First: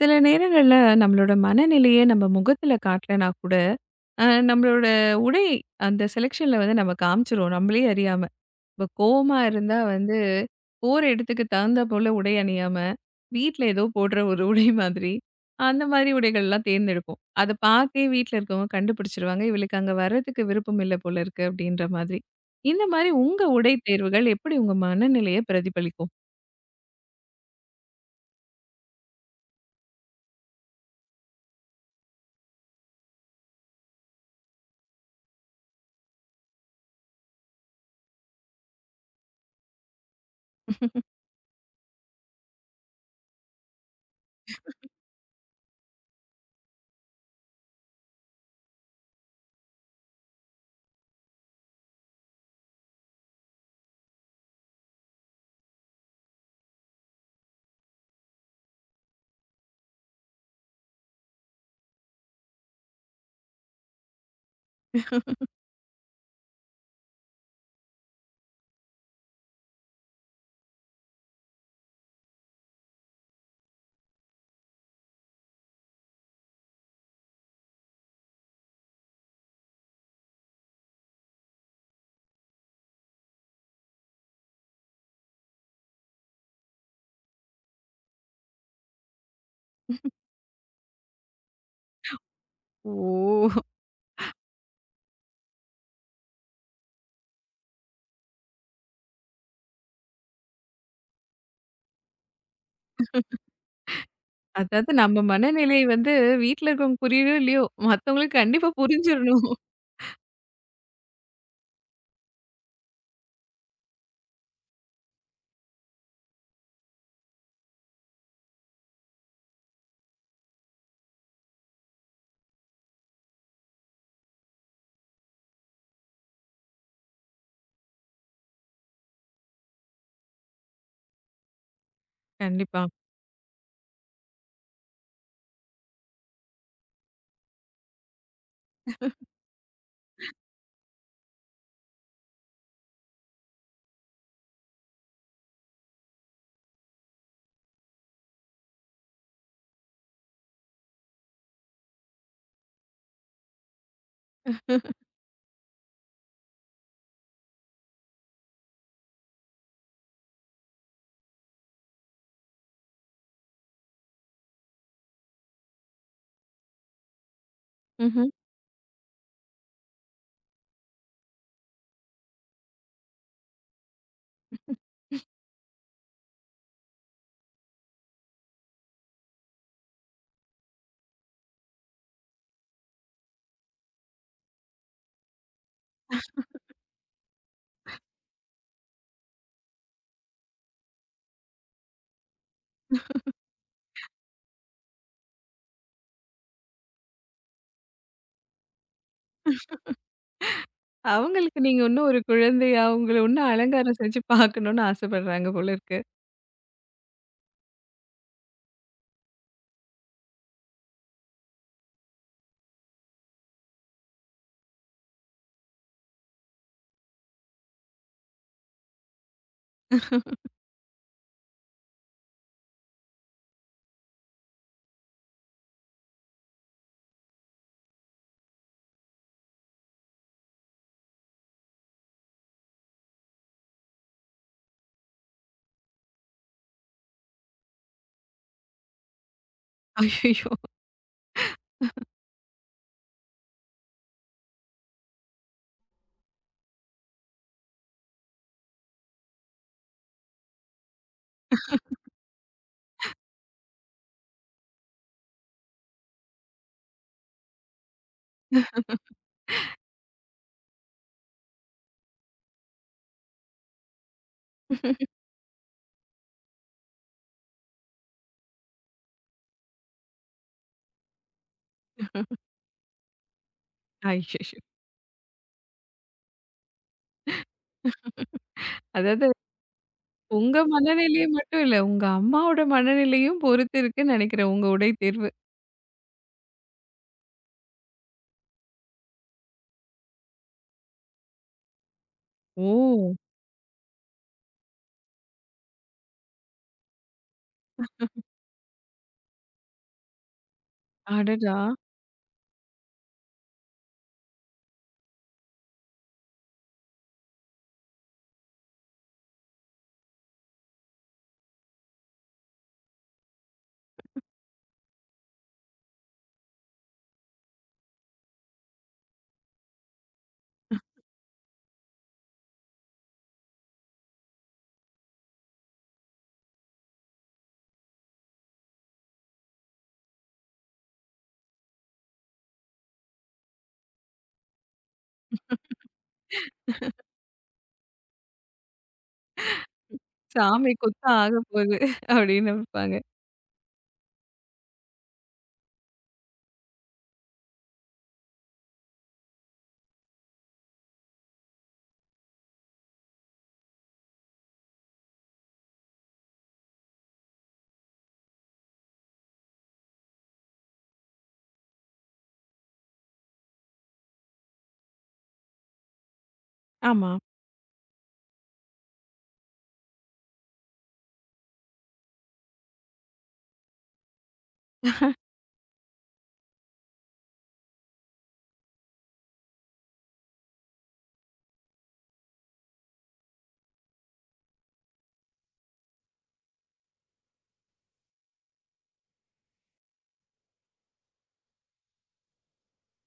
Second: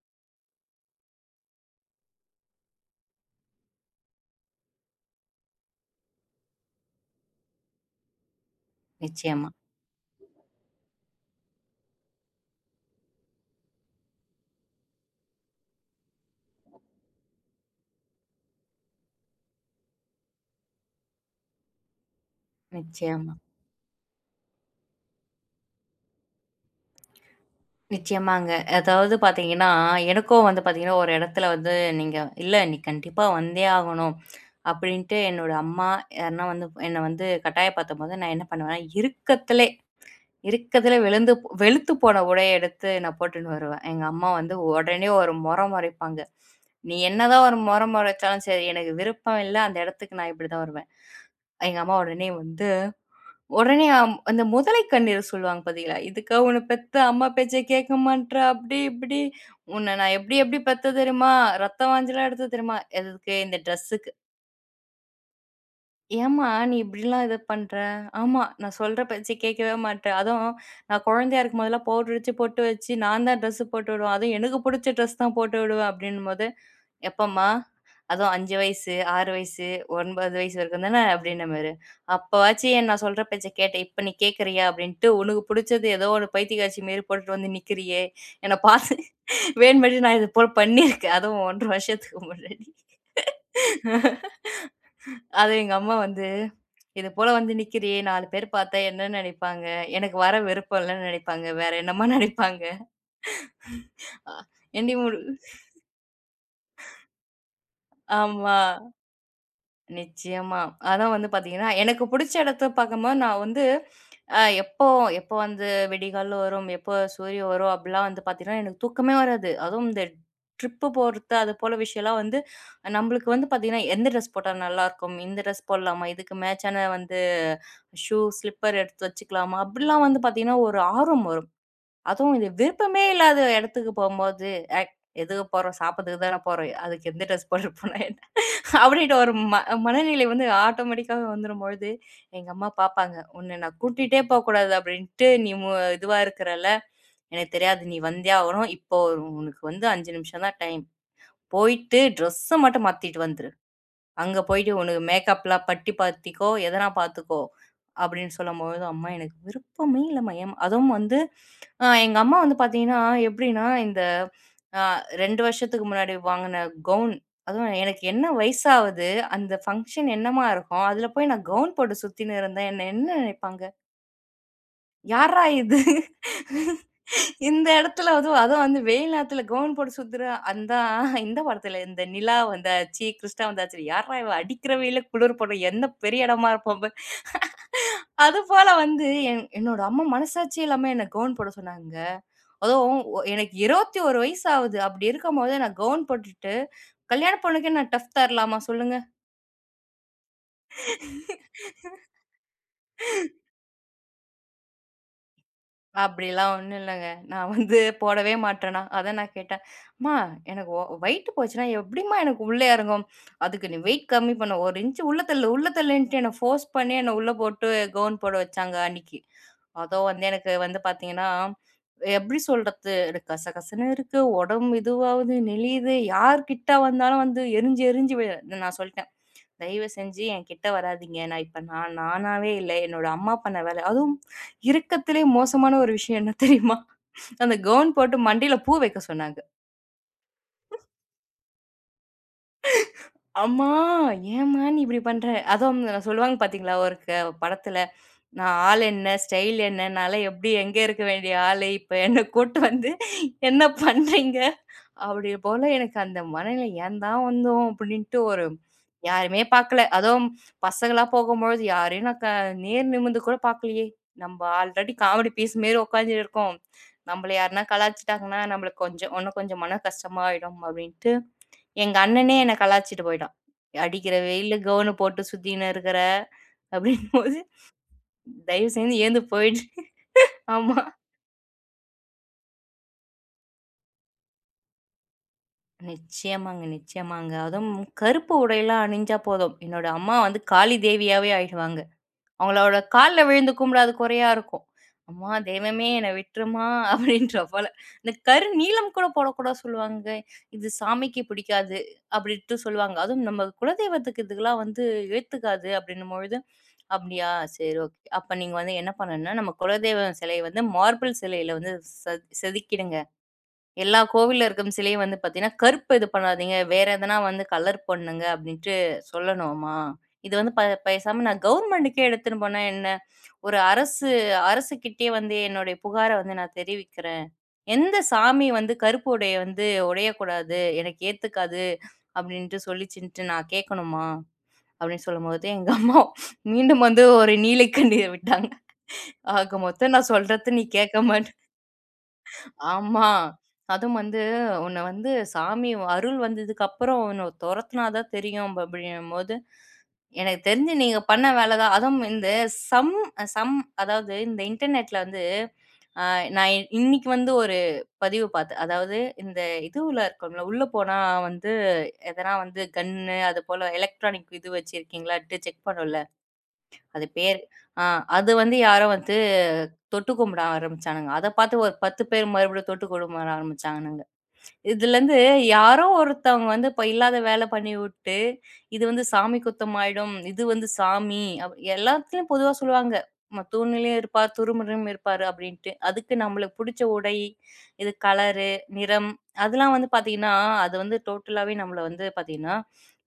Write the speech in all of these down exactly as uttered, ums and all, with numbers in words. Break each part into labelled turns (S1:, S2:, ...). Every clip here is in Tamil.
S1: சில நேரங்கள்ல நம்மளோட மனநிலையே நம்ம முகத்துல காட்டலனா கூட, அ நம்மளோட உடை அந்த செலக்ஷன்ல வந்து நம்ம காமிச்சுருவோம். நம்மளே அறியாம. இப்போ கோவமா
S2: நிச்சயமா,
S1: இருந்தா வந்து, போற இடத்துக்கு தகுந்தா போல உடை அணியாம, வீட்ல ஏதோ போடுற ஒரு உடை மாதிரி, அந்த மாதிரி உடைகள்லாம் தேர்ந்தெடுப்போம். அத பார்த்தே வீட்ல இருக்கவங்க கண்டுபிடிச்சுருவாங்க. "இவளுக்கு அங்க வர்றதுக்கு விருப்பம் இல்ல போல இருக்கு" அப்படின்ற மாதிரி. இந்த மாதிரி
S2: நிச்சயமா,
S1: உங்க உடை தேர்வுகள் எப்படி உங்க மனநிலைய பிரதிபலிக்கும்?
S2: நிச்சயமாங்க. அதாவது பார்த்தீங்கன்னா, எனக்கும் வந்து பார்த்தீங்கன்னா, ஒரு இடத்துல வந்து நீங்க "இல்ல நீ கண்டிப்பா வந்தே ஆகணும்" அப்படின்ட்டு என்னோட அம்மா யாருன்னா வந்து என்ன வந்து கட்டாயப்படுத்தும்போது, நான் என்ன பண்ணுவேன்னா, இருக்கத்திலே இருக்கத்திலே விழுந்து வெளுத்து போன உடைய எடுத்து நான் போட்டுன்னு வருவேன். எங்க அம்மா வந்து உடனே ஒரு மொற மொறைப்பாங்க. "நீ என்னதான் ஒரு மொற மொறைச்சாலும் சரி, எனக்கு விருப்பம் இல்ல. அந்த இடத்துக்கு நான் இப்படிதான் வருவேன்." எங்க அம்மா உடனே வந்து உடனே அம் அந்த முதலை கண்ணீர் சொல்லுவாங்க பார்த்தீங்களா? "இதுக்கா உன்ன பெத்த அம்மா பேச்ச கேட்க மாட்றா, அப்படி இப்படி. உன்ன நான் எப்படி எப்படி பெத்தேன் தெரியுமா? ரத்தம் வாஞ்சலாம் எடுத்தேன் தெரியுமா? எதுக்கு இந்த ட்ரெஸ்ஸுக்கு." "ஏம்மா நீ இப்படிலாம் இது பண்ற? ஆமா நான் சொல்ற பேச்ச கேட்கவே மாட்ற. அதுவும் நான் குழந்தையா இருக்கும்போதெல்லாம் பவுடர் அடிச்சு பொட்டு வச்சு நான் தான் ட்ரெஸ்ஸு போட்டு விடுவேன். அதுவும் எனக்கு புடிச்ச ட்ரெஸ் தான் போட்டு விடுவேன்." அப்படின்னும்போது எப்பம்மா? அதுவும் ஐந்து வயசு, ஆறு வயசு, ஒன்பது வயசு வரைக்கும் தானே அப்டின்ன மாரு. அப்பவாச்சும் என் நான் சொல்ற பேச்ச கேட்ட. இப்ப நீ கேட்கறியா? அப்டின்ட்டு உனக்கு புடிச்சது ஏதோ ஒரு பைத்தியக்காரச்சி மாரி போட்டுட்டு வந்து நிக்கிறியே! என்ன பார்த்து வேணுமேட்டு நான் இது போல பண்ணியிருக்கேன். அதுவும் ஒன்றரை வருஷத்துக்கு முன்னாடி.
S1: ஓ!
S2: அது எங்க அம்மா வந்து, "இது போல வந்து நிக்கிறியே! நாலு பேர் பார்த்தா என்ன நெனைப்பாங்க? எனக்கு வர விருப்பம் இல்லன்னு நெனைப்பாங்க. வேற என்னம்மா நெனைப்பாங்க?" அ
S1: அதாவது
S2: என்னடி முடு.
S1: நம்ம மனநிலை வந்து வீட்ல இருக்கவங்க புரியலையோ இல்லையோ, மத்தவங்களுக்கு
S2: ஆமா.
S1: கண்டிப்பா புரிஞ்சிரணும்.
S2: நிச்சயமா. அதான் வந்து பார்த்தீங்கன்னா, எனக்கு புடிச்ச இடத்த பார்க்கும்போது நான் வந்து அ எப்போ எப்போ வந்து விடிகால்ல வரும், எப்போ சூரியன் வரும் அப்படிலாம் வந்து பார்த்தீங்கன்னா, எனக்கு தூக்கமே வராது. அதுவும் இந்த ட்ரிப்பு போறது அது போல விஷயம்லாம் வந்து நம்மளுக்கு வந்து பார்த்தீங்கன்னா, எந்த ட்ரெஸ் போட்டா நல்லாயிருக்கும்? இந்த ட்ரெஸ் போடலாமா? இதுக்கு மேட்சான வந்து ஷூ, ஸ்லிப்பர் எடுத்து வச்சுக்கலாமா? அப்படிலாம் வந்து பார்த்தீங்கன்னா, ஒரு ஆர்வம் வரும். அதுவும் இது
S1: கண்டிப்பா.
S2: விருப்பமே இல்லாத இடத்துக்கு போம்போது, "ஏய் எதுக்கு போறோம்? சாப்பிடறதுக்கு தானே போறோம். அதுக்கு எந்த ட்ரெஸ் போட்டு போனா என்ன?" அப்படின்ற ஒரு ம மனநிலை வந்து ஆட்டோமேட்டிக்காவே வந்துரும்பொழுது, எங்க அம்மா பாப்பாங்க. "உன்ன நான் கூட்டிட்டே போக்கூடாது அப்படின்ட்டு நீ மு இதுவா இருக்கிறல்ல, எனக்கு தெரியாது. நீ வந்தே ஆகணும். இப்போ ஒரு- உனக்கு வந்து ஐந்து நிமிஷம் தான் டைம். போயிட்டு ட்ரெஸ்ஸ மட்டும் மாத்திட்டு வந்துரு." அங்க போயிட்டு உனக்கு மேக்கப்லாம் பட்டி பாத்திக்கோ, எதனா பாத்துக்கோ." அப்படின்னு சொல்லும்பொழுது, அம்மா எனக்கு விருப்பமே இல்லம்மா. ஏன் அதுவும் வந்து அ எங்க அம்மா வந்து பாத்தீங்கன்னா, எப்படின்னா இந்த அ ரெண்டு வருஷத்துக்கு முன்னாடி வாங்குன கவுன், அதுவும் எனக்கு என்ன
S1: ம்ஹ்ம்.
S2: வயசாவுது, அந்த ஃபங்ஷன் என்னம்மா இருக்கும்? அதுல போய் நான் கவுன் போட்டு சுத்தின்னு இருந்தா என்ன என்ன நினைப்பாங்க? யார்றா இது? இந்த இடத்துல அதுவும் அதுவும் வந்து வெயில் நேரத்துல கவுன் போட்டு சுத்துற அந்த இந்த படத்துல இந்த நிலா வந்தாச்சு, கிருஷ்ணா வந்தாச்சு. யார்றா இவ அடிக்கிற வெயில்ல குளிர் படும். என்ன பெரிய இடமா இருப்போம் பாரு. அதுபோல வந்து என் என்னோட அம்மா மனசாட்சி இல்லாம என்ன கவுன் போட சொன்னாங்க. அதுவும் ஒ எனக்கு இருபத்தி ஒன்று வயசு ஆகுது. அப்படி இருக்கும்போது நான் கவுன் போட்டுட்டு, கல்யாண பொண்ணுக்கே நான் டஃப் தரலாமா சொல்லுங்க?
S1: அவங்களுக்கு நீங்க இன்னும் ஒரு குழந்தையா, உங்கள இன்னும் அலங்காரம் செஞ்சு பார்க்கணும்னு ஆசைப்படுறாங்க போல இருக்கு.
S2: அப்படிலாம் ஒண்ணும் இல்லங்க. நான் வந்து போடவே மாட்டேனா. அதான் நான் கேட்டேன். "அம்மா எனக்கு ஒ வெயிட் போச்சுன்னா எப்படிம்மா எனக்கு உள்ள இறங்கும்? அதுக்கு நீ வெயிட் கம்மி பண்ணு. ஒரு இன்ச் உள்ள தள்ளு, உள்ள தள்ளுன்ட்டு" என்ன ஃபோர்ஸ் பண்ணி என்ன உள்ள போட்டு கவுன் போட வச்சாங்க அன்னைக்கு. அதுவும் வந்து எனக்கு வந்து பார்த்தீங்கன்னா, எப்படி சொல்றது? எனக்கு கசகசன்னு இருக்கு. உடம்பு இதுவாகுது, நெளியுது. யார் கிட்ட வந்தாலும் வந்து எரிஞ்சு எரிஞ்சு விழு நான் சொல்ட்டேன். தயவு செஞ்சு என் கிட்ட வராதீங்க. நான் இப்ப நான் நானாவே இல்ல. என்னோட அம்மா பண்ண வேலை அதுவும் இருக்கத்திலே மோசமான ஒரு விஷயம் என்ன தெரியுமா? அந்த கவுன் போட்டு மண்டையில பூ வைக்க சொன்னாங்க.
S1: ஐயய்யோ!
S2: அம்மா! ஏம்மா நீ இப்படி பண்ற? அதுவும் நான் சொல்லுவாங்க பார்த்தீங்களா? ஒரு க படத்துல. நான் ஆள் என்ன? ஸ்டைல் என்ன? நான்லாம் எப்படி எங்க இருக்க வேண்டிய ஆளு? இப்ப என்ன கூட்டு வந்து என்ன பண்றீங்க? அப்படி போல எனக்கு அந்த மனநிலை ஏன் தான் வந்தோம் அப்படின்ட்டு ஒரு யாருமே பார்க்கல. அதுவும் பசங்களா போகும்பொழுது யாரையும் நான் க நேர் நிமிர்ந்து கூட பார்க்கலையே. நம்ம ஆல்ரெடி காமெடி பீஸ் மாரி உட்காந்துட்டு இருக்கோம். நம்மள யாருனா கலாய்ச்சுட்டாங்கன்னா, நம்மளுக்கு கொஞ்சம் இன்னும் கொஞ்சம் மன கஷ்டமாயிடும் அப்படின்ட்டு, எங்க அண்ணனே என்ன கலாய்ச்சுட்டு போயிட்டான். "அடிக்கிற வெயில்ல
S1: ஐயய்யோ!
S2: கவுனு போட்டு சுத்தின்னு இருக்கிற" அப்படிங்கும்போது, "தயவு செஞ்சு எழுந்து
S1: அதாவது
S2: போயிடு."
S1: உங்க
S2: ஆமா.
S1: மனநிலையை மட்டும் இல்ல, உங்க அம்மாவோட மனநிலையும் பொறுத்து இருக்குன்னு நினைக்கிறேன் உங்க உடை தேர்வு.
S2: நிச்சயமாங்க, நிச்சயமாங்க. அதுவும் கருப்பு உடையெல்லாம் அணிஞ்சா போதும். என்னோட அம்மா வந்து காளி தேவியாவே ஆயிடுவாங்க. அவங்களோட
S1: ஓ!
S2: கால்ல விழுந்து கும்பிடாத குறையா இருக்கும். "அம்மா தெய்வமே என்ன விட்டுரும்மா" அப்படின்ற போல. இந்த கரு நீலம் கூட போடக்கூடாது சொல்லுவாங்க. இது சாமிக்கு
S1: அடடா!
S2: பிடிக்காது அப்படின்ட்டு சொல்லுவாங்க. அதுவும் நம்ம குலதெய்வத்துக்கு இதுக்கெல்லாம் வந்து ஏத்துக்காது அப்படின்னும்பொழுது, "அப்படியா? சரி ஓகே." அப்ப நீங்க வந்து என்ன பண்ணணும்னா, நம்ம குலதெய்வம் சிலைய வந்து மார்பிள் சிலையில வந்து செ செதுக்கிடுங்க. எல்லா கோவில்ல இருக்கும் சிலையும் வந்து பார்த்தீங்கன்னா, கருப்பு இது பண்ணாதீங்க. வேற எதனா வந்து கலர் பண்ணுங்க அப்டின்ட்டு சொல்லணுமா? இது வந்து ப பேசாம நான் கவர்மெண்டுக்கே எடுத்துன்னு போனா என்ன? ஒரு அரசு அரசுகிட்டயே வந்து என்னுடைய புகார வந்து நான் தெரிவிக்கிறேன். எந்த சாமி வந்து கருப்பு உடைய வந்து உடையக்கூடாது. எனக்கு ஏத்துக்காது அப்டின்ட்டு சொல்லிச்சுன்ட்டு நான் கேட்கணுமா? அப்டின்னு சொல்லும்போது எங்க அம்மா மீண்டும் வந்து ஒரு நீலை கண்ணீர் விட்டாங்க. ஆக மொத்தம் நான் சொல்றத நீ
S1: சாமி
S2: கேட்க
S1: குத்தா
S2: மாட்ட.
S1: ஆகப்போகுது அப்படின்னு நினைப்பாங்க.
S2: ஆமா. அதுவும் வந்து உன்ன வந்து சாமி அருள் வந்ததுக்கு அப்புறம் உன்ன தொரத்துனா தான் தெரியும் அப்படின்னும்போது, எனக்கு தெரிஞ்சு நீங்க பண்ண வேலை தான். அதுவும் இந்த சம் சம் அதாவது இந்த இன்டர்நெட்ல வந்து அ நான் இ- இன்னைக்கு வந்து ஒரு பதிவு பார்த்தேன். அதாவது இந்த இதுவுல இருக்கோம்ல, உள்ள போனா வந்து எதனா வந்து கன்னு அதுபோல எலக்ட்ரானிக் இது வச்சிருக்கீங்களான்ட்டு செக் பண்ணும்ல. அது
S1: ஆமா.
S2: பேர் ஆ அது வந்து யாரோ வந்து தொட்டு கும்பிட ஆரம்பிச்சானுங்க. அத பார்த்து ஒரு பத்து பேர் மறுபடியும் தொட்டு கும்பிட ஆரம்பிச்சானுங்க. இதுலேருந்து யாரோ ஒருத்தவங்க வந்து இப்ப இல்லாத வேல பண்ணிவுட்டு, இது வந்து சாமி குத்தம் ஆயிடும். இது வந்து சாமி அப் எல்லாத்துலயும் பொதுவா சொல்லுவாங்க. ம தூண்லயும் இருப்பார், துருமுறையும் இருப்பாரு அப்டின்ட்டு. அதுக்கு நம்மளுக்கு புடிச்ச உடை, இது கலரு, நிறம் அதெல்லாம் வந்து பாத்தீங்கன்னா, அது வந்து டோட்டலாவே நம்மள வந்து பாத்தீங்கன்னா,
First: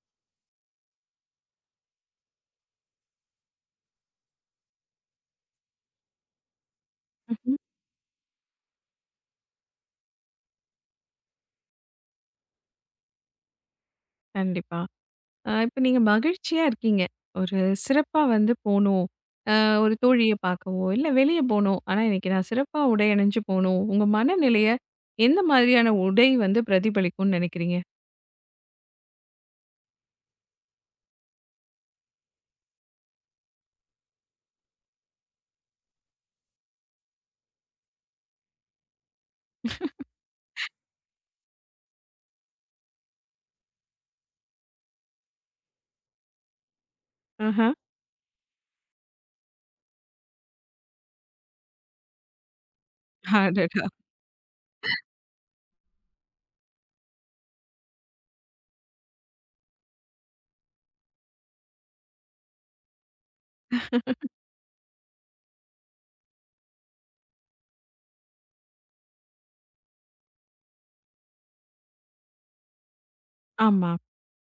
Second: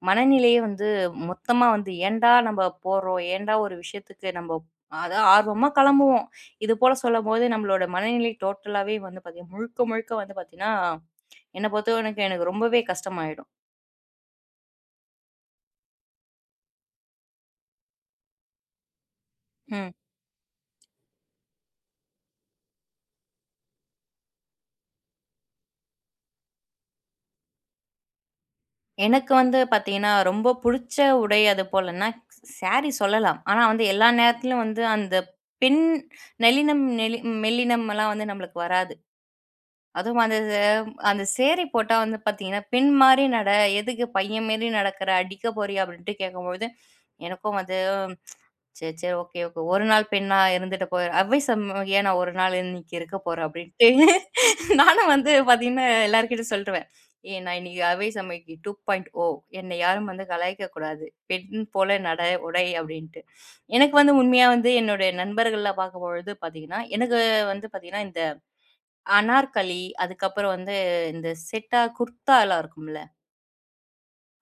S2: மனநிலையே வந்து மொத்தமா வந்து ஏன்டா நம்ம போறோம்? ஏன்டா ஒரு விஷயத்துக்கு நம்ம அதான் ஆர்வமா கெளம்புவோம். இது போல சொல்லும்போது
S1: ம்ஹ்ம்.
S2: நம்மளோட மனநிலை டோட்டலாவே வந்து பாத்தீங்கன்னா, முழுக்க முழுக்க வந்து பாத்தீங்கன்னா என்ன பொறுத்தவரைக்கும் எனக்கு ரொம்பவே கஷ்டமாயிடும்.
S1: கண்டிப்பா. அ இப்ப நீங்க மகிழ்ச்சியா இருக்கீங்க. ஒரு சிறப்பா வந்து போணும். அ
S2: ம்.
S1: ஒரு தோழிய பார்க்கவோ, இல்ல வெளிய போணும். ஆனா, இன்னைக்கு நான் சிறப்பா உடை அணிஞ்சு போணும். உங்க மனநிலைய எந்த மாதிரியான உடை வந்து பிரதிபலிக்கும்னு நினைக்கிறீங்க?
S2: எனக்கு வந்து பார்த்தீங்கன்னா, ரொம்ப புடிச்ச உடை அது போலன்னா, சாரி சொல்லலாம். ஆனா வந்து எல்லா நேரத்துலயும் வந்து அந்த பின் நெளினம் நெளி மெல்லினம் எல்லாம் வந்து நம்மளுக்கு வராது. அதுவும் அந்த அந்த சேரி போட்டா வந்து பார்த்தீங்கன்னா, "பின் மாரி நட, எதுக்கு பையன் மாரி நடக்குற, அடிக்க போறியா?" அப்படின்ட்டு கேட்கும்பொழுது, எனக்கும்
S1: ஆஹா.
S2: வந்து சரி, சரி. Okay, okay. ஒரு நாள் பெண்ணா இருந்துட்டு போய் அவ்வை சண்முகியா நான் ஒரு நாள் இன்னைக்கு இருக்க போறேன்
S1: அடடா!
S2: அப்படின்ட்டு, நானும் வந்து பார்த்தீங்கன்னா, எல்லார்கிட்டயும் சொல்ருவேன். ஏ நான் இன்னைக்கு Avvai Shanmugi two point O. என்னை யாரும் வந்து கலாய்க்கக் கூடாது. பெண் போல நடை, உடை அப்படின்ட்டு. எனக்கு வந்து உண்மையா வந்து என்னுடைய நண்பர்கள்ல பார்க்கும்பொழுது பார்த்தீங்கன்னா, எனக்கு வந்து பார்த்தீங்கன்னா, இந்த அனார்கலி, அதுக்கப்புறம் வந்து இந்த செட்டா குர்தாலாம் இருக்கும்ல.
S1: ஆமா.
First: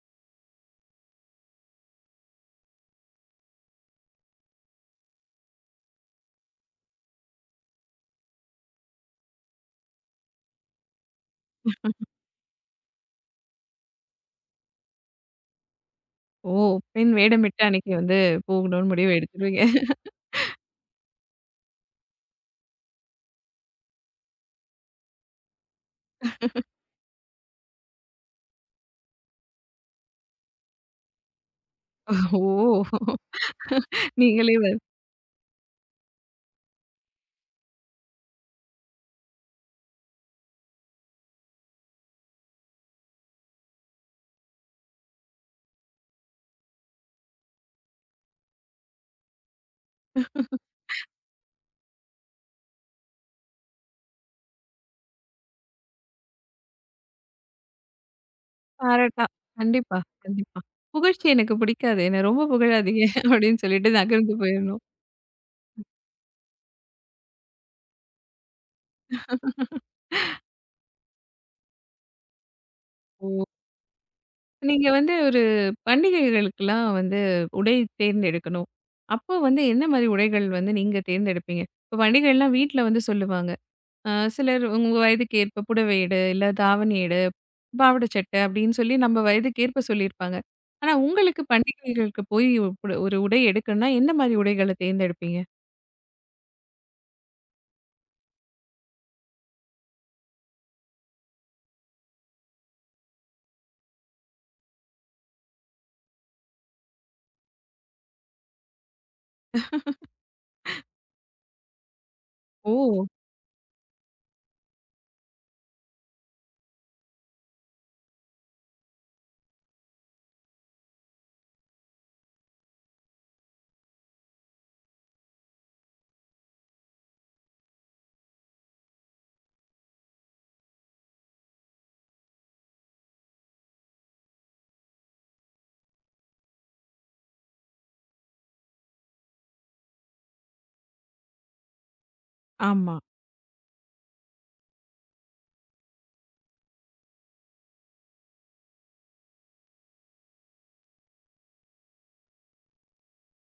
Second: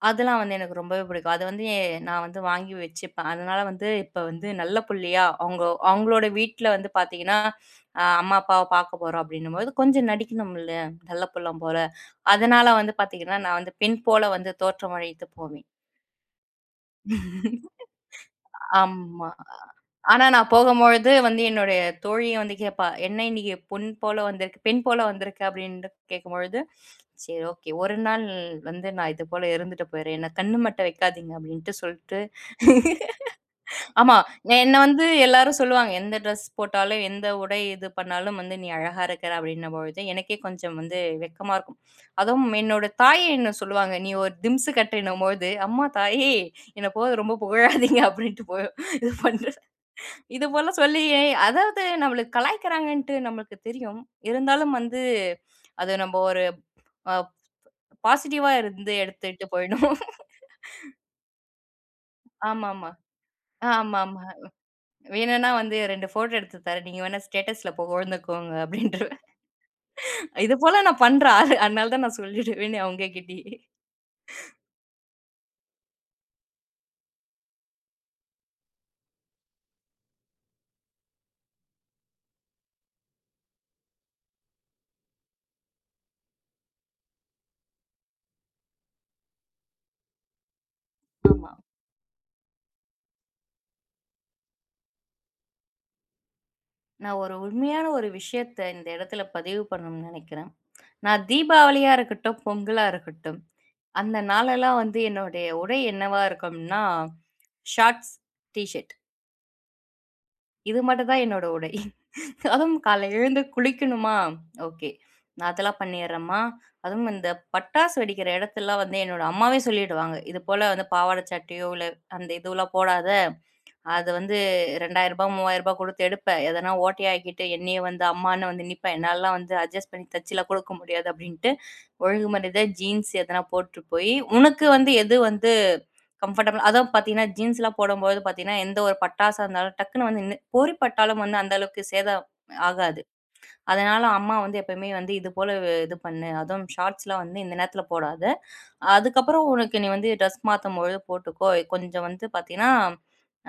S2: அதெல்லாம் வந்து எனக்கு ரொம்பவே பிடிக்கும். அது வந்து எ- நான் வந்து வாங்கி வச்சுப்பேன். அதனால வந்து இப்ப வந்து நல்ல புள்ளையா, அவங்க அவங்களோட வீட்ல வந்து பார்த்தீங்கன்னா, அ அம்மா, அப்பாவ பார்க்க போறோம் அப்டின்னும்போது, கொஞ்சம் நடிக்கணும்ல, நல்ல புள்ளம் போல. அதனால வந்து பார்த்தீங்கன்னா, நான் வந்து பெண் போல வந்து தோற்றமளித்து போவேன்.
S1: ஓ! பெண் வேடமிட்டு அன்னைக்கு வந்து போகணும்னு முடிவு
S2: ஆமா.
S1: எடுத்துருவீங்க.
S2: ஆனா நான் போகும்பொழுது வந்து என்னுடைய தோழியே வந்து கேட்பா, "என்ன இன்னைக்கு பொன் போல வந்திருக்கு பெண் போல வந்திருக்க" அப்படின்னு கேட்கும்பொழுது, "சரி ஓகே. ஒரு நாள் வந்து நான் இது போல இருந்துட்டு போயிறேன். என்ன கண்ணு மட்ட வைக்காதீங்க" அப்படின்ட்டு சொல்ட்டு
S1: ஓ!
S2: ஆமா.
S1: நீங்களே
S2: என்ன
S1: வந்து
S2: வந்து எல்லாரும் சொல்லுவாங்க, "எந்த ட்ரெஸ் போட்டாலும், எந்த உடை இது பண்ணாலும் வந்து நீ அழகா இருக்கிற" அப்படின்னும்பொழுது எனக்கே கொஞ்சம் வந்து வெட்கமா இருக்கும். அதுவும் என்னோட தாயே என்ன சொல்லுவாங்க, "நீ ஒரு திம்ஸு கட்டுன்னும்போது, அம்மா தாயே! என்ன போது ரொம்ப புகழாதீங்க" அப்படின்ட்டு போ இது பண்ற இது போல சொல்லி அதாவது நம்மளுக்கு கலாய்க்கிறாங்கன்ட்டு நம்மளுக்கு தெரியும். இருந்தாலும் வந்து, அது நம்ம ஒரு அ பாசிட்டிவா இருந்து
S1: பாராட்டா.
S2: எடுத்துட்டு போயிடும்.
S1: கண்டிப்பா, கண்டிப்பா. புகழ்ச்சி எனக்கு பிடிக்காது. என்ன ரொம்ப
S2: ஆமாமா.
S1: புகழாதீங்க அப்படின்னு சொல்லிட்டு
S2: ஆமாமா.
S1: நகர்ந்து போயிரணும்.
S2: வேணும்னா வந்து ரெண்டு ஃபோட்டோ எடுத்து தரேன். நீங்க வேணா ஸ்டேட்டஸ்ல புகழ்ந்துக்கோங்க அப்படின்ருவேன். இது போல நான் பண்ற ஆளு. அதனால தான் நான் சொல்லிடுவேனே
S1: ஓ!
S2: அவங்ககிட்டயே.
S1: நீங்க வந்து ஒரு பண்டிகைகளுக்குலாம் வந்து உடை தேர்ந்தெடுக்கணும். அப்போ வந்து என்ன மாரி உடைகள் வந்து நீங்க தேர்ந்தெடுப்பீங்க? இப்போ பண்டிகைலாம் வீட்ல வந்து சொல்லுவாங்க. அ சிலர் உங்க வயதுக்கு ஏற்ப புடவை எடு, இல்ல தாவணி எடு, பாவாடை சட்டை அப்டின்னு சொல்லி நம்ம வயதுக்கு ஏற்ப சொல்லியிருப்பாங்க. ஆனா உங்களுக்கு
S2: ஆமா.
S1: பண்டிகைகளுக்கு போய் ஒரு புட ஒரு உடை எடுக்கணும்னா என்ன மாரி உடைகள தேர்ந்தெடுப்பீங்க?
S2: நான் ஒரு உண்மையான ஒரு விஷயத்த இந்த இடத்துல பதிவு பண்ணணும்னு நினைக்கிறேன். நான் தீபாவளியா இருக்கட்டும், பொங்கலா இருக்கட்டும் அந்த நாளெல்லாம் வந்து என்னுடைய உடை என்னவா இருக்கும்னா, ஷார்ட்ஸ், டீ ஷர்ட். இது மட்டும் தான் என்னோட உடை. அதுவும்
S1: ஓ!
S2: காலைல எழுந்து குளிக்கணுமா, ஓகே. நான் அதெல்லாம் பண்ணிர்றேம்மா. அதுவும் இந்த பட்டாசு வெடிக்கிற இடத்துலலாம் வந்து என்னோட அம்மாவே சொல்லிடுவாங்க. இது போல வந்து பாவாடை சட்டையோ, இல்ல அந்த இதுவெல்லாம் போடாத. அது வந்து ரூ. இரண்டாயிரம் ரூ. மூவாயிரம் குடுத்து எடுப்ப. எதனா ஓட்டையாக்கிட்டு என்னையே வந்து அம்மான்னு வந்து நிப்ப. என்னாலலாம் வந்து அட்ஜஸ்ட் பண்ணி தச்சுலாம் குடுக்க முடியாது அப்டின்ட்டு, ஒழுங்குமரியாதையா ஜீன்ஸ் எதனா போட்டு போயி, உனக்கு வந்து எது வந்து கம்ஃபர்டபுளா அதுவும் பார்த்தீங்கன்னா, ஜீன்ஸ்லாம் போடும்போது பார்த்தீங்கன்னா, எந்த ஒரு பட்டாசா இருந்தாலும் டக்குன்னு வந்து நின்னு போரி பட்டாலும் வந்து அந்த அளவுக்கு சேதம்
S1: ஆமா.
S2: ஆகாது. அதனால அம்மா வந்து எப்பயுமே வந்து இது போல இது பண்ணு. அதுவும் ஷார்ட்ஸ்லாம் வந்து இந்த நேரத்தில போடாத. அதுக்கப்புறம் உனக்கு நீ வந்து ட்ரெஸ் மாத்தும்பொழுது போட்டுக்கோ. கொஞ்சம் வந்து பார்த்தீங்கன்னா,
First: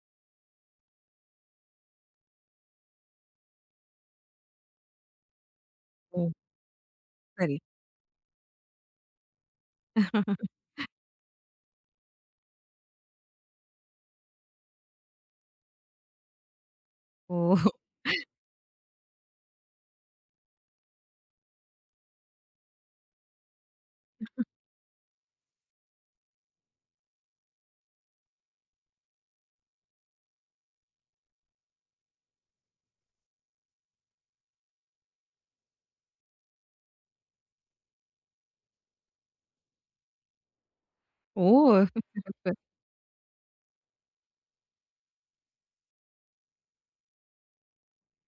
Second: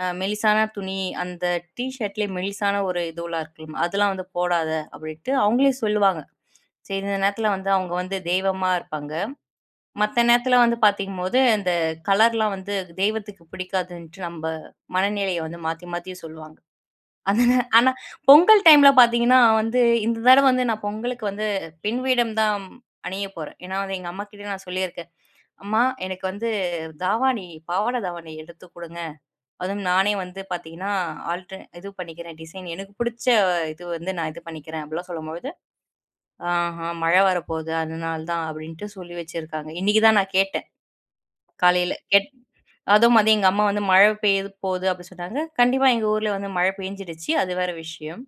S2: அ மெலிசான துணி அந்த டீ ஷர்ட்லயே மெலிசான ஒரு இதுவெல்லாம் இருக்குல்ல, அதெல்லாம் வந்து போடாத அப்படின்ட்டு அவங்களே சொல்லுவாங்க.
S1: ஓ!
S2: சரி இந்த நேரத்தில
S1: சரி.
S2: வந்து அவங்க வந்து தெய்வமா இருப்பாங்க. மத்த நேரத்துல வந்து பாத்தீங்கும்போது, இந்த கலர்லாம் வந்து தெய்வத்துக்கு பிடிக்காதுன்ட்டு நம்ப மனநிலைய வந்து மாத்தி, மாத்தி சொல்லுவாங்க.
S1: ஓ!
S2: அதனா ஆனா பொங்கல் டைம்ல பாத்தீங்கன்னா வந்து, இந்த தடவ வந்து நான் பொங்கலுக்கு வந்து பெண் வேடம் தான் அணிய போறேன். ஏன்னா வந்து எங்க அம்மாகிட்ட நான் சொல்லியிருக்கேன். "அம்மா எனக்கு வந்து தாவாணி, பாவாடை தாவாணி எடுத்து குடுங்க. அதுவும் நானே வந்து பாத்தீங்கன்னா, ஆல்டர் இது பண்ணிக்கிறேன் டிசைன். எனக்கு புடிச்ச இது வந்து நான் இது பண்ணிக்கிறேன்." அப்படிலாம் சொல்லும்பொழுது, "ஆஹா மழை வரப்போகுது, அதனால தான்." அப்படின்ட்டு சொல்லி வச்சிருக்காங்க. இன்னைக்கு தான் நான் கேட்டேன், காலையில. அதுவும் வந்து எங்க அம்மா வந்து மழை பெய்யது போது அப்படி சொன்னாங்க. கண்டிப்பா எங்க ஊர்ல வந்து மழை பெய்ஞ்சிடுச்சு. அது வேற விஷயம்.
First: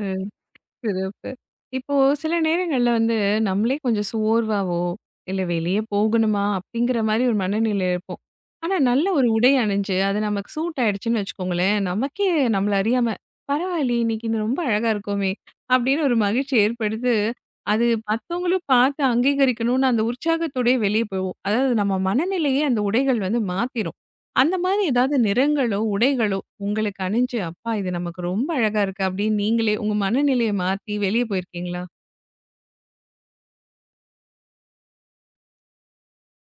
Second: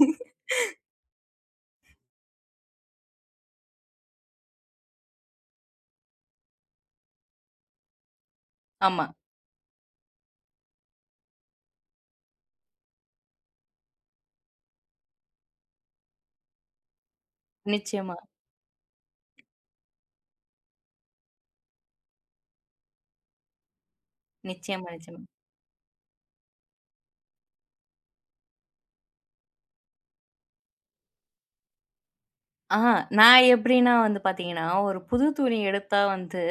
S1: ஓ! சிறப்பு. இப்போ சில நேரங்கள்ல வந்து நம்மளே கொஞ்சம் சோர்வாவோ, இல்ல வெளிய போகணுமா அப்படிங்கிற மாரி ஒரு மனநிலையில இருப்போம். ஆனா நல்ல
S2: ஆமா.
S1: ஒரு உடை அணிஞ்சு, அது நமக்கு சூட் ஆயிடுச்சுன்னு வச்சுக்கோங்களேன், நமக்கே நம்மள அறியாம, "பரவாயில்லையே இன்னைக்கு இது ரொம்ப அழகா இருக்கோமே!" அப்படின்னு ஒரு மகிழ்ச்சி ஏற்படுது. அது
S2: நிச்சயமா,
S1: மத்தவங்களும் பார்த்து அங்கீகரிக்கணும்னு அந்த உற்சாகத்தோடயே வெளிய போவோம். அதாவது நம்ம மனநிலையே அந்த உடைகள் வந்து மாத்திரும். அந்த மாதிரி
S2: நிச்சயமா,
S1: ஏதாவது
S2: நிச்சயமா.
S1: நிறங்களோ, உடைகளோ உங்களுக்கு அணிஞ்சு, அப்பா! இது நமக்கு ரொம்ப அழகா இருக்கு அப்படின்னு நீங்களே உங்க மனநிலைய மாத்தி வெளிய போயிருக்கீங்களா?
S2: ஆ நான் எப்படின்னா வந்து பார்த்தீங்கன்னா, ஒரு புது துணி எடுத்தா வந்து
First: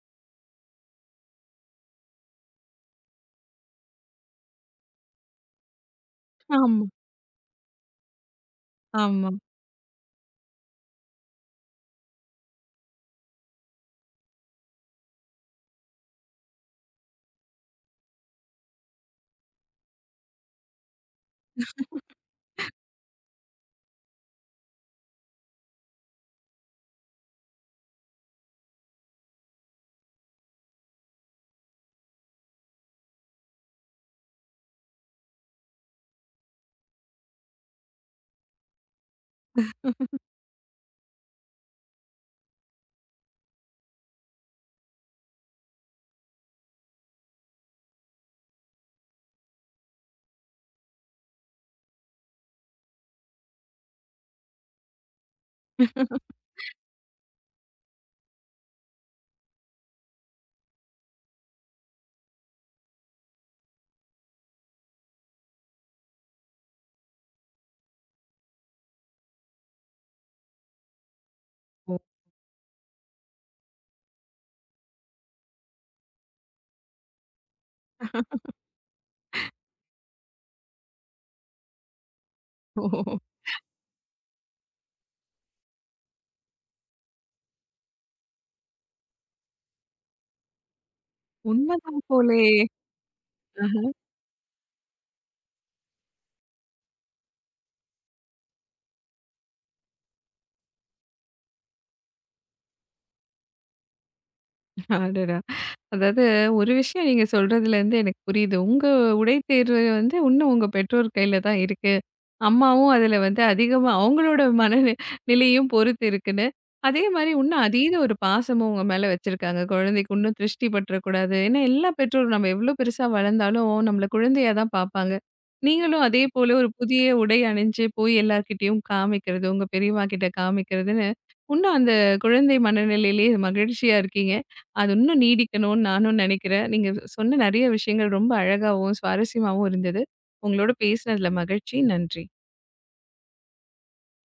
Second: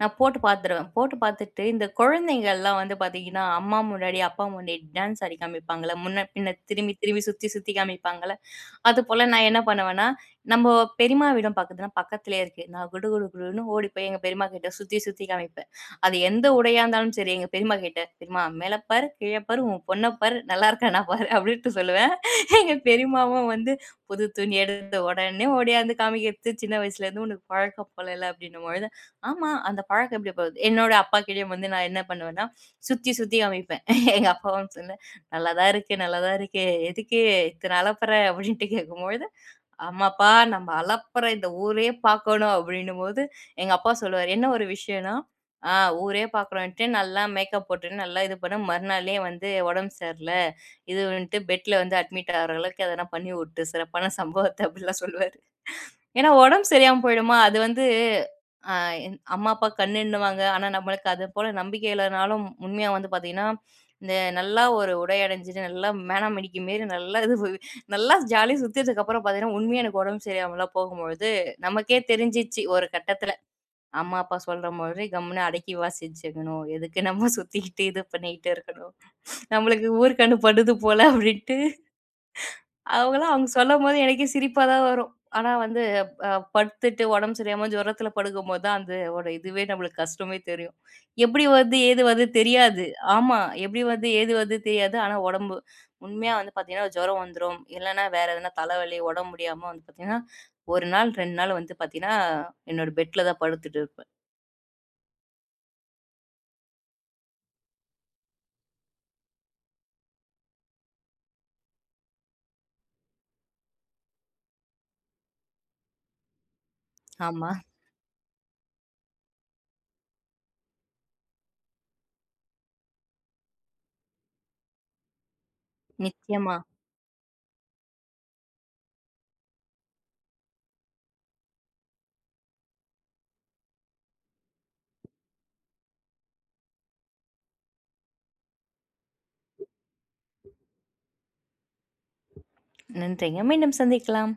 S2: நான் போட்டு பார்த்துருவேன். போட்டு பார்த்துட்டு இந்த குழந்தைங்கள்லாம் வந்து பார்த்தீங்கன்னா, அம்மா முன்னாடி, அப்பா முன்னாடி டான்ஸ் ஆடி காமிப்பாங்கல்ல. முன்ன பின்ன
S1: ஆமா.
S2: திரும்பி திரும்பி சுத்தி சுத்தி காமிப்பாங்கல்ல. அதுபோல
S1: ஆமா.
S2: நான் என்ன பண்ணுவேன்னா, நம்ப பெரியம்மா வீடும் பாத்தீங்கன்னா, பக்கத்திலேயே இருக்கு. நான் குடு குடு குடுன்னு ஓடி போய் எங்க பெரியம்மா கிட்ட சுத்தி சுத்தி காமிப்பேன். அது எந்த உடையா இருந்தாலும் சரி, எங்க பெரியம்மா கிட்ட, "பெரியம்மா மேல பாரு, கீழ பாரு, உன் பொண்ண பாரு, நல்லா இருக்கானா பாரு" அப்படின்ட்டு சொல்லுவேன். எங்க பெரியம்மாவும் வந்து, புது துணி எடுத்த உடனே ஓடியாந்து காமிக்கிறது, "சின்ன வயசுலேருந்து உனக்கு பழக்கம் போலல்ல" அப்படின்னும் பொழுது, "ஆமா, அந்த பழக்கம் எப்படி போகுது?" என்னோட அப்பாக்கிட்டயும் வந்து நான் என்ன பண்ணுவேன்னா, சுத்தி சுத்தி காமிப்பேன். எங்க அப்பாவும் "நல்லாதான் இருக்கு, நல்லாதான் இருக்கு. எதுக்கு இத்தன அலப்பற?" அப்படின்ட்டு கேட்கும்பொழுது, "ஆமாப்பா நம்ம அலப்பற இந்த ஊரே பார்க்கணும்." அப்படின்னும்போது எங்க அப்பா சொல்லுவாரு, "என்ன ஒரு விஷயம்னா, ஆ ஊரே பார்க்குறோன்ட்டு நல்லா மேக்கப் போட்டு நல்லா இது பண்ண மறுநாளே வந்து உடம்பு சரியில்ல. இதுன்ட்டு பெட்ல வந்து அட்மிட் ஆகுற அளவுக்கு எதனா பண்ணி விட்டு சிறப்பான சம்பவத்த" அப்படிலாம் சொல்லுவாரு. ஏன்னா உடம்பு சரியாம போயிடுமா, அது வந்து அ என் அம்மா, அப்பா கண்ணுன்னுவாங்க. ஆனா நம்மளுக்கு அது போல நம்பிக்கை இல்லனாலும் உண்மையா வந்து பார்த்தீங்கன்னா இந்த நல்லா ஒரு உடை அணிஞ்சுட்டு, நல்லா மேனாமேனிக்கு மாரி நல்லா இது போய் நல்லா ஜாலியா சுத்தினதுக்கப்புறம் பார்த்தீங்கன்னா, உண்மையா எனக்கு உடம்பு சரியில்லாமலாம் போகும்பொழுது,
S1: ஓ!
S2: நமக்கே தெரிஞ்சிச்சு ஒரு கட்டத்தில. அம்மா, அப்பா சொல்றபொழுது கம்முனு அடக்கி வாசிச்சுக்கணும். எதுக்கு நம்ம சுத்திக்கிட்டு, இது பண்ணிக்கிட்டு இருக்கணும். நம்மளுக்கு ஊருக்கு அனுப்படுது போல அப்படின்ட்டு அவங்கலாம் அவங்க சொல்லும்போது எனக்கே சிரிப்பா தான் வரும். ஆனா வந்து அ படுத்துட்டு உடம்பு சரியில்லாம ஜுரத்தில படுக்கும்போது தான் அந்த ஒரு இதுவே நம்மளுக்கு கஷ்டமே தெரியும். எப்படி வருது,
S1: உண்மதான்
S2: ஏது வருது
S1: போலயே!
S2: தெரியாது. ஆமா. எப்படி வருது, ஏது வருது தெரியாது. ஆனா உடம்பு உண்மையா வந்து பார்த்தீங்கன்னா, ஜுரம் வந்துரும். இல்லன்னா வேற எதனா தலைவலி, உடம்பு முடியாம வந்து பார்த்தீங்கன்னா, ஒரு நாள், ரெண்டு நாள் வந்து பார்த்தீங்கன்னா, என்னோட பெட்ல தான் படுத்துட்டு இருப்பேன்.
S1: அடடா! அதாவது ஒரு விஷயம் நீங்க சொல்றதுலேருந்து எனக்கு புரியுது. உங்க உடை தேர்வு வந்து இன்னும் உங்க பெற்றோர் கையில தான் இருக்கு. அம்மாவும் அதுல வந்து அதிகமா அவங்களோட மன நி நிலையும் பொறுத்து இருக்குன்னு, அதே மாரி
S2: ஆமா.
S1: இன்னும் அதீத ஒரு பாசமும் உங்க மேல வச்சிருக்காங்க. குழந்தைக்கு இன்னும் திருஷ்டி பற்றக்கூடாது. ஏன்னா, எல்லா பெற்றோரும் நம்ம எவ்ளோ பெருசா வளர்ந்தாலும் நம்மள குழந்தையா தான் பார்ப்பாங்க. நீங்களும் அதே போல
S2: நிச்சயமா.
S1: ஒரு புதிய உடை அணிஞ்சு போய் எல்லார்கிட்டயும் காமிக்கிறது, உங்க பெரியம்மா கிட்ட காமிக்கிறதுன்னு, இன்னும் அந்த குழந்தை மனநிலையிலேயே மகிழ்ச்சியா இருக்கீங்க. அது இன்னும் நீடிக்கணும்னு நானும் நினைக்கிறேன். நீங்க சொன்ன நெறைய விஷயங்கள் ரொம்ப அழகாவும், சுவாரஸ்யமாவும் இருந்தது. உங்களோட பேசினதுல மகிழ்ச்சி. நன்றி.
S2: நன்றிங்க. மீண்டும் சந்திக்கலாம்.